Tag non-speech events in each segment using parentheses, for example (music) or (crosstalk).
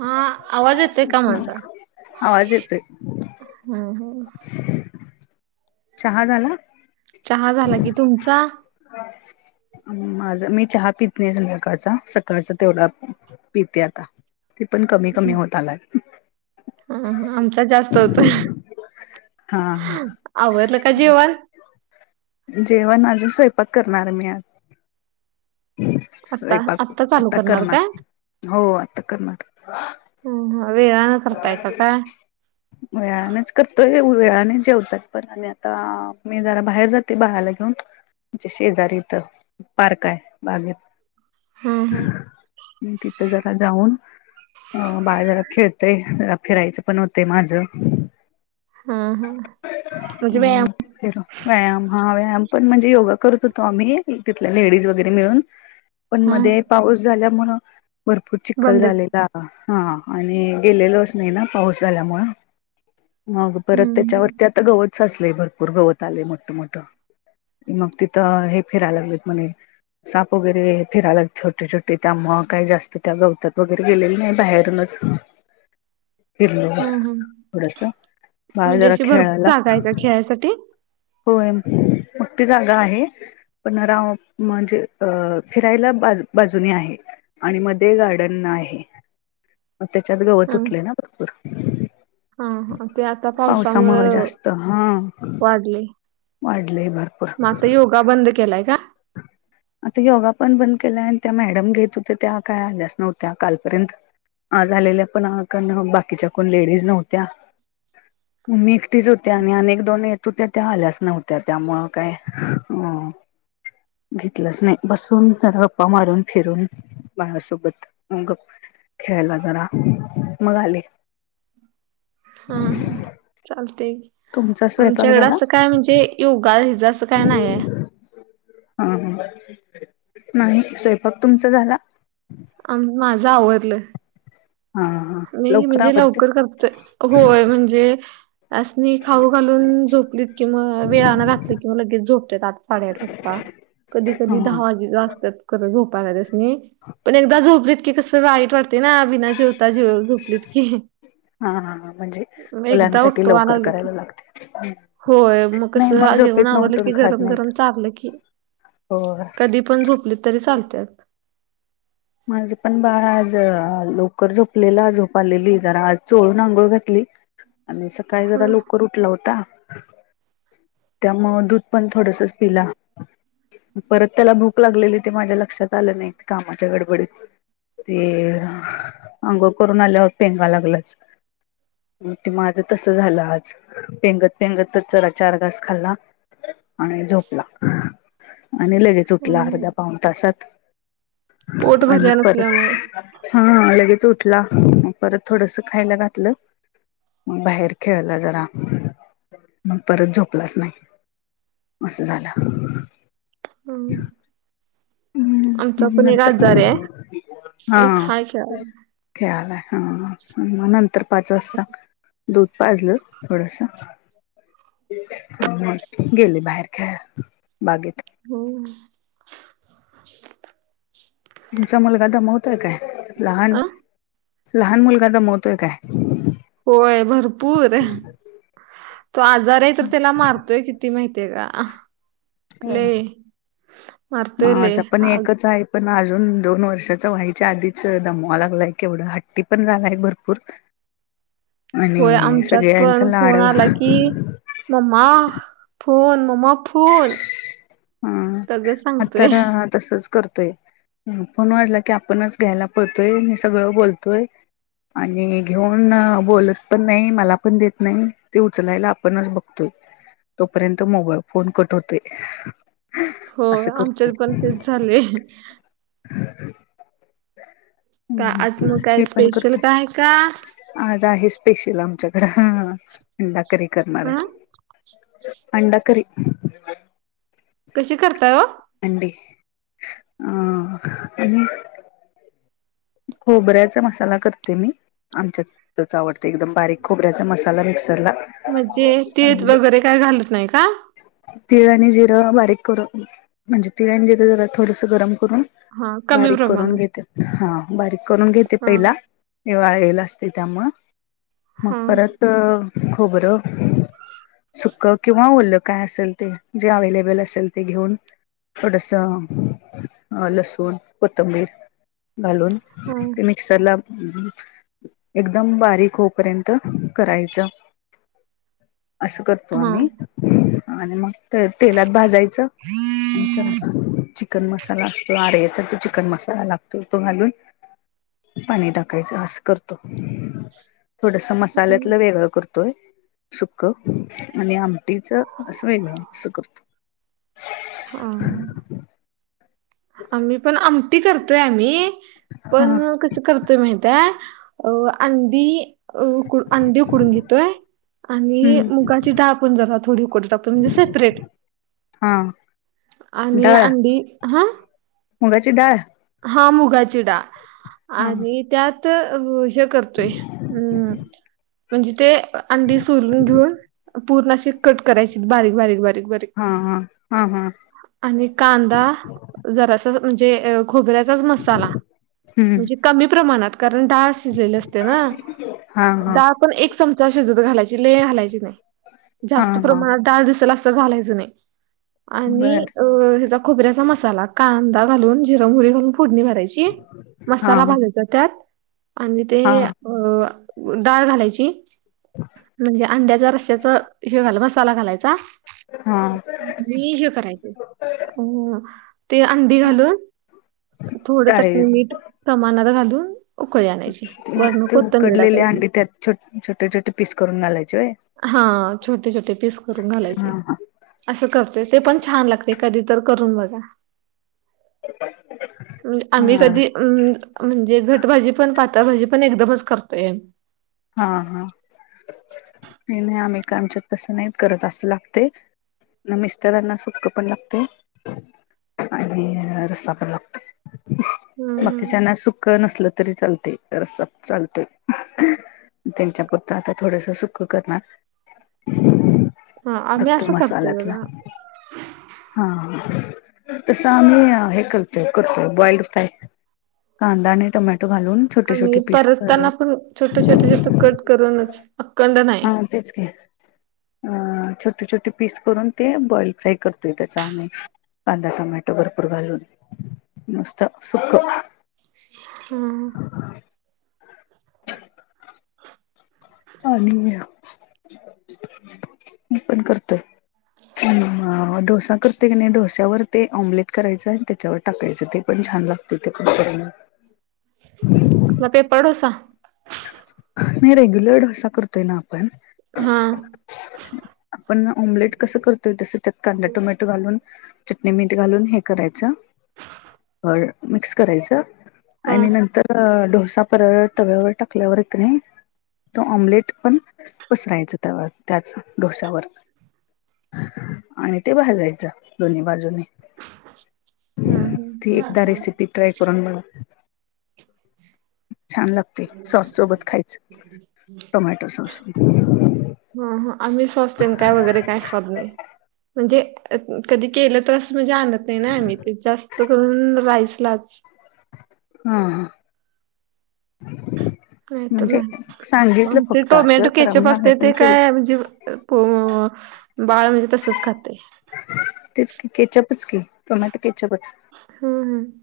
हा आवाज येते का म्हणता? नमस्कार आवाज येतोय नाही. चहा झाला? चहा झाला की तुमचा? बास. माझ मी चहा पित नाही संध्याकाळचा, सकाळचा तेवढा पिते आता. ते पण कमी-कमी होत आलाय. हा हाआमचा जास्त होतं हा आवरलं का जेवाण? जेवण अजून स्वयंपाक करणार आहे मी आज. आता स्वयंपाक आत्ता चालू आता काय? करणार. हो आता कर्नाटक. हं हं वेळानं करताय का काय? वेळानच करतोय वेळाने जेवतात पण आणि आता मी जरा बाहेर जाते बाळाला घेऊन. जे शेजारी इथं पार्क आहे बागेत. हं हं म तिथे जरा जाऊन अ बाळ जरा खेळते जरा फिरायचं पण होते माझं. हं हं म्हणजे व्यायाम हम्म तेलो. व्यायाम हा व्यायाम पण म्हणजे योगा करत होतो आम्ही तिथल्या लेडीज वगैरे मिळून. पण हं मध्ये पाऊस झाल्यामुळ भरपूर चिखल बंद हं झाले. दारा हा आणि गेलेलोच नाही ना पाऊस आल्यामुळं. मग परत हं त्याच्यावरती आता गवत साचलंय, भरपूर गवत आलंय मोठं मोठं. मग तिथं हे फिरायला लागलेत म्हणे. साप वगैरे फिरायल्यात छोटे छोटे. त्यामुळे काही जास्त त्या गवतात वगैरे गेलेले नाही. बाहेरूनच ह. फिरलो हं हं. थोडसं बाळ जरा खेळायला त्यासाठी होय मोठी जागा आहे. पन्ना राव म्हणजे अ फिरायला बाज बाजूने आहे. आणि मध्ये गार्डन आहे, मग त्याच्यात गव हं तुटले ना भरपूर. हं हं ते आता पावसामुळे जास्त हा. लागले. वाढलंंय फार. मग आता योगा बंद केलाय काय? ह आता योगा पण बंद केलाय. आणि त्या मॅडम घेत होते्या त्या काय आल्याच नव्हत्या कालपर्यंत. आ झालेल्या पण कारण बाकीच्या कोण लेडीज नव्हत्या. मम्मी एकटीच होते आणि अनेक दोन येत होत्या त्या आल्याच नव्हत्या त्यामुळं काय अ घेतलंच नाही बसून जरा पप्पा मारून फिरून. बाळासोबत मग खेळायला जरा मग आले. (inaudible) हा हा तुमचा चालतयं स्वयंपाक आमच्याकड झाला? अस काय म्हणजे योगा हिज असं काय नाहीये. हा ह नाही स्वयंपाक तुमचा झाला. आ माझं आवरलं. हा हा मीही म्हणजे आवरते? लवकर करते, होय म्हणजे त्यासनी खाऊ घालून झोपलीत कि, मग वेळानं घातले कि, मग लगेच झोपतेतआठ- साडेआठ वाजता. कधी हा कधी दहा वाजलेल असत्यात. खरं झोपायला त्यास्नी, पण एकदा झोपलीत की कसं वाईट वाटतंय ना बिन जेवता जेव झोपलीत की. हा हा म्हणजे मग एकदा मुलांसाठी उठवा लवकर लागलं की करायला लागतय ते. होय नाही मग कसं जेवण झोपेत न आवरलं उठून की खात गरम नाहीत गरम चारलं की हो. कधी पण झोपली तरी चालतेत. माझंपण बाळ आज लवकर झोपलेला, झोप आलेली, जरा आज चोळून आंघोळ घातली. आणि सकाळी जरा लवकर उठला होता. त्यामुळे दूध पण थोडसच पिला. परत त्याला भूक लागलेली ते माझ्या लक्षात आलं नाही कामात. च्या गडबडीत ते अंगोळ करून आल्यावर पेंगा लागलाच. ते माझं तसं झालं आज, पेंगत पेंगत तर चरा चार घास खाल्ला. आणि झोपला आणि लगेच उठला अर्धा पाऊणं तासात. पोट आणि भरल्या नसल्यामुळं परत हां लगेच उठला, परत थोडसं खायला घातलं. मग बाहेर खेळला जरा मग परत झोपलाच नाही. असं झालं. हम्म. आमचा मग पण एक नंतर आजारी हाय, हा एक हाय खेळालाय. खेळालाय हं मग नंतर पाच वाजता दूध पाजलं थोडसं. मग गेले बाहेर खेळायला बागेत. हम्म. तुमचा मुलगा दमवतोय काय लहान आ? -लहान मुलगा दमावतो काय? होय भरपूर. तो आजारी आहे तर त्याला मारतोय किती माहितीे का? होय. लय मारतोय लय माझा पण आज. एकच आहे पण अजून दोन वर्षाचा व्हायच्या आधीच दमावां लागलाय केवढा, हट्टी पण झालाय भरपूर. होय आणि आमच्यात सगळ्यांच पण लाड फोन आला की मम्मा फोन मम्मा फोनं. हां हां आता तर तसंच करतोय. हम्म, फोन वाजला की आपणच घ्यायला पळतोय, नि सगळं बोलतोय. आणि घेऊन बोलतपण नाय, मला पण देत नाय, ते उचलायला आपणच बघतुय. तोपर्यंत मोबाईल फोन कट होतोय. होय असं करतोय आमच्यात पण तेच झालंय. का आज मग काय हे पण स्पेशल करतोय. काय हाय का? आज आहे स्पेशल आमच्याकडं अंडाकरी करणार हा आहे. अंडाकरी. कशी करताय ओ? अंडी अं आणि खोबऱ्याचा मसाला करते मी, आमच्यात तोच आवडतोय एकदम बारीक. खोबऱ्याचा मसाला मिक्सरला म्हणजे तीळ वगैरे काय घालत नाही का तीळ आणि जिरं बारीक करून, म्हणजे तीळ आणि जिरं जरा थोडसं गरम करून हा कमी बारीक करून प्रमाणात घेते, हा बारीक करून घेते हा पहिला. ते वाळलेलं असतंय त्यामुळं मग हा परत खोबरं सुकं किंवा ओलं काय असेल ते. जे अवेलेबल असेल ते घेऊन थोडसं अ लसूण कोथंबीर घालून हा ते मिक्सरला (unintelligible) एकदम बारीक होऊपर्यंत करायचं. असं करतो हा आम्ही आणि मग ते तेलात भाजायचं आमच्यात तो चिकन मसाला असतो आर येचा तो चिकन मसाला लागतो तो घालून पाणी टाकायचं असं करतो, थोडसं मसाल्यातलं वेगळं करतोय. सुक्क आणि आमटीचं असं वेगळ असं करतोय. हा. आम्हीपण आम ती करतोय आम्ही, हा पण कसं करतोय माहिताय अ अंडी अ उकड अंडी उकडून घेतोय. आणि हम्म मुगाची डाळपण जरा थोडी उकडत टाकतोय, म्हणजे सेपरेट. हां. आणि अंडी हा मुगाची डाळ? हा मुगाची डाळ हा आणि त्यात हे कर फ्रेश अं म्हणजे ते अंडी सोलून घेऊन पूर्ण अशी कट करायची, बारीक बारीक बारीक बारीक. हा हा हा हा. जरासं म्हणजे खोबऱ्याचाच मसाला. हम्म म्हणजे कमी प्रमाणात कारण डाळ शिजलेली असते ना. हा हा डाळ पण एक चमचा शिजत घालायची लई घालायची नाही. हा जास्त हा प्रमाणात डाळ दिसलं असं घालायचं नाही. आणि बर अ हवेचा खोबऱ्याचा मसाला कांदा घालून जिऱ मोहरी घालून फोडणी भरायची, हा मसाला भाजायचा त्यात आणि ते हा अ डाळ घालायची. म्हणजे अंड्याच्या रस्स्याचं हे घाल मसाला घालायचा. हा णि हे करायचं अं ते अंडी घालून थोडं डाळी चटणी, मीठ प्रमाणात घालून उकळी आणायची. वरण ते कोथंबीर उकडलेले टाकायची अंडी त्यात छोट् छोटे छोटे पीस करून घालायचे व्हय? हां छोटे छोटे पीस करून हा घालायचे. हा असं करतोय ते पण छान लागतंय, कधीतर करून बघा. आम्ही हा कधी अ म्हणजे घटभाजी पण पातळभजी पण एकदमच करतोय. हा हा, नाही नाही आम्ही का आमच्यात तसं नाहीत करत असं लागतंय ना मिस्तरांना सुक्क पण लागते आणि रसा पण लागतोय. हम्म हम्म. बाकीच्याना सुक्क नसल तरी चालते, रस्सा चालतोय. त्यांच्या पुरत आता थोडस सुख करणार. हा आम्ही फक्त असं करतोय मसाल्यातला. बघा. हा तस आम्ही हे करतोय करतोय बॉइल्ड फ्राय. कांदा आणि टोमॅटो घालून छोटे आणि छोटे पीस परतताना करून पण, छोटे छोटे छोटं कट करूनच. अखंड नाही. हा तेच की अ छोटे छोटे पीस करून, ते बॉइल फ्राय करतोय त्याचा आम्ही. कांदा, टोमाटो भरपूर खालून नुस्त सुखं. हम्म. आणि मी पण करतोय. डोसा करतय की नाही डोस्यावर ते ऑम्लेट करायचं आणि त्याच्यावर टाकायचं ते पण छान लागते ते पण करायल कसा पेपर डोसा? नाही रेग्युलर डोसा करतोय ना आपण हा आपण ऑमलेट कसं करतोय तस त्यात कांदा टोमॅटो घालून. चटणी मीठ घालून हे करायचं. मिक्स करायचं हा आणि नंतर डोसा परत तव्यावर टाक टाकल्यावर की नाही. त ऑमलेट पण पसरायचं त्यावर त्याच डोस्यावर. आणि ते भाजायच दोन्ही बाजूने. हा ती एकदा रेसिपी ट्राय करून बगा. छान लागते. सॉससोबत खायचं, टोमॅटो सॉस. हा आम्ही स्वस्त काय वगैरे काय खब नाही म्हणजे कधी केलं त म्हणजे आणत ना आम्ही ते जास्त करून राईसलाच. हा हा. (inaudible) नाही तर म्हणजे नाही, सांगितलं मग ते फक्त असं टोमॅटो करा केचप म्हणून आम्ही असते पण ते केलं काय म्हणजे. पोमो बाळ म्हणजे तसच खातय. तेच की केचपच की टोमॅटो केचपच. हम्म हम्म.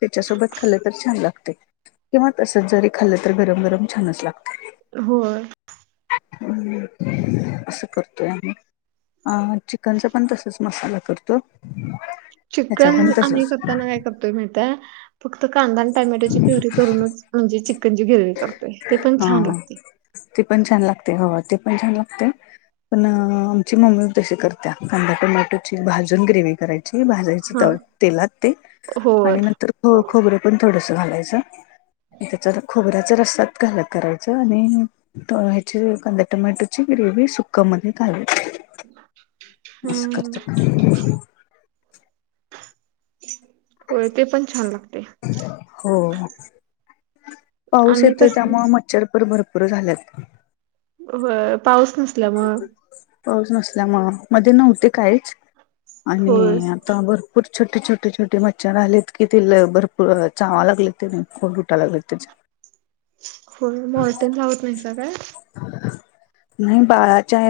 त्याच्यासोबत खाल्लं तर छान लागते किंवा तसच जरी खाल्लं तर गरम गरम छानच लागतंय. होय. हम्म असं करतोय आम्ही. अ चिकनचा पण तसंच मसाला करतो. ह्याचा चिकन पण आम्ही तसच करताना काय करतोय माहितय? फक्त कांदा आणि टोमॅटोची प्युरी करूनच म्हणजे चिकनची गिरवी करतोय ते पण छान हा लागते. ते पण छान लागते हो ते पण छान लागते. पण आमची मम्मी तशी करत्या कांदा टोमॅटोची भाजून ग्रेव करायची भा हा तेलात ते होय आणि नंतर खोबरे पण थोडस घालायचं. एकाच्या खोबऱ्याचा रस्तात घालक करायचं आणि. तवा ह्याची कांदा टोमॅटोची ग्रेव्ही ही सुकामध्ये घालयची. (inaudible) असं हम्म करत का? होय ते पण छान लागते. हो. पाऊस आम्ही येतोय तस त्यामुळं मच्छर पण भरपूर झाल्यात. होय पाऊस नसल्यामुळं. पाऊस नसल्यामुळं मध्ये नव्हते काहीच होय आणि आता भर भरपूर छोटे छोटे छोटे मच्छर आलेत, की तिला भरपूर चावा लागले ते फोड उठाय लागलेत तेचे. (inaudible) होय मॉर्टेन लावत नाहीसा काय? नाही बाळाच्या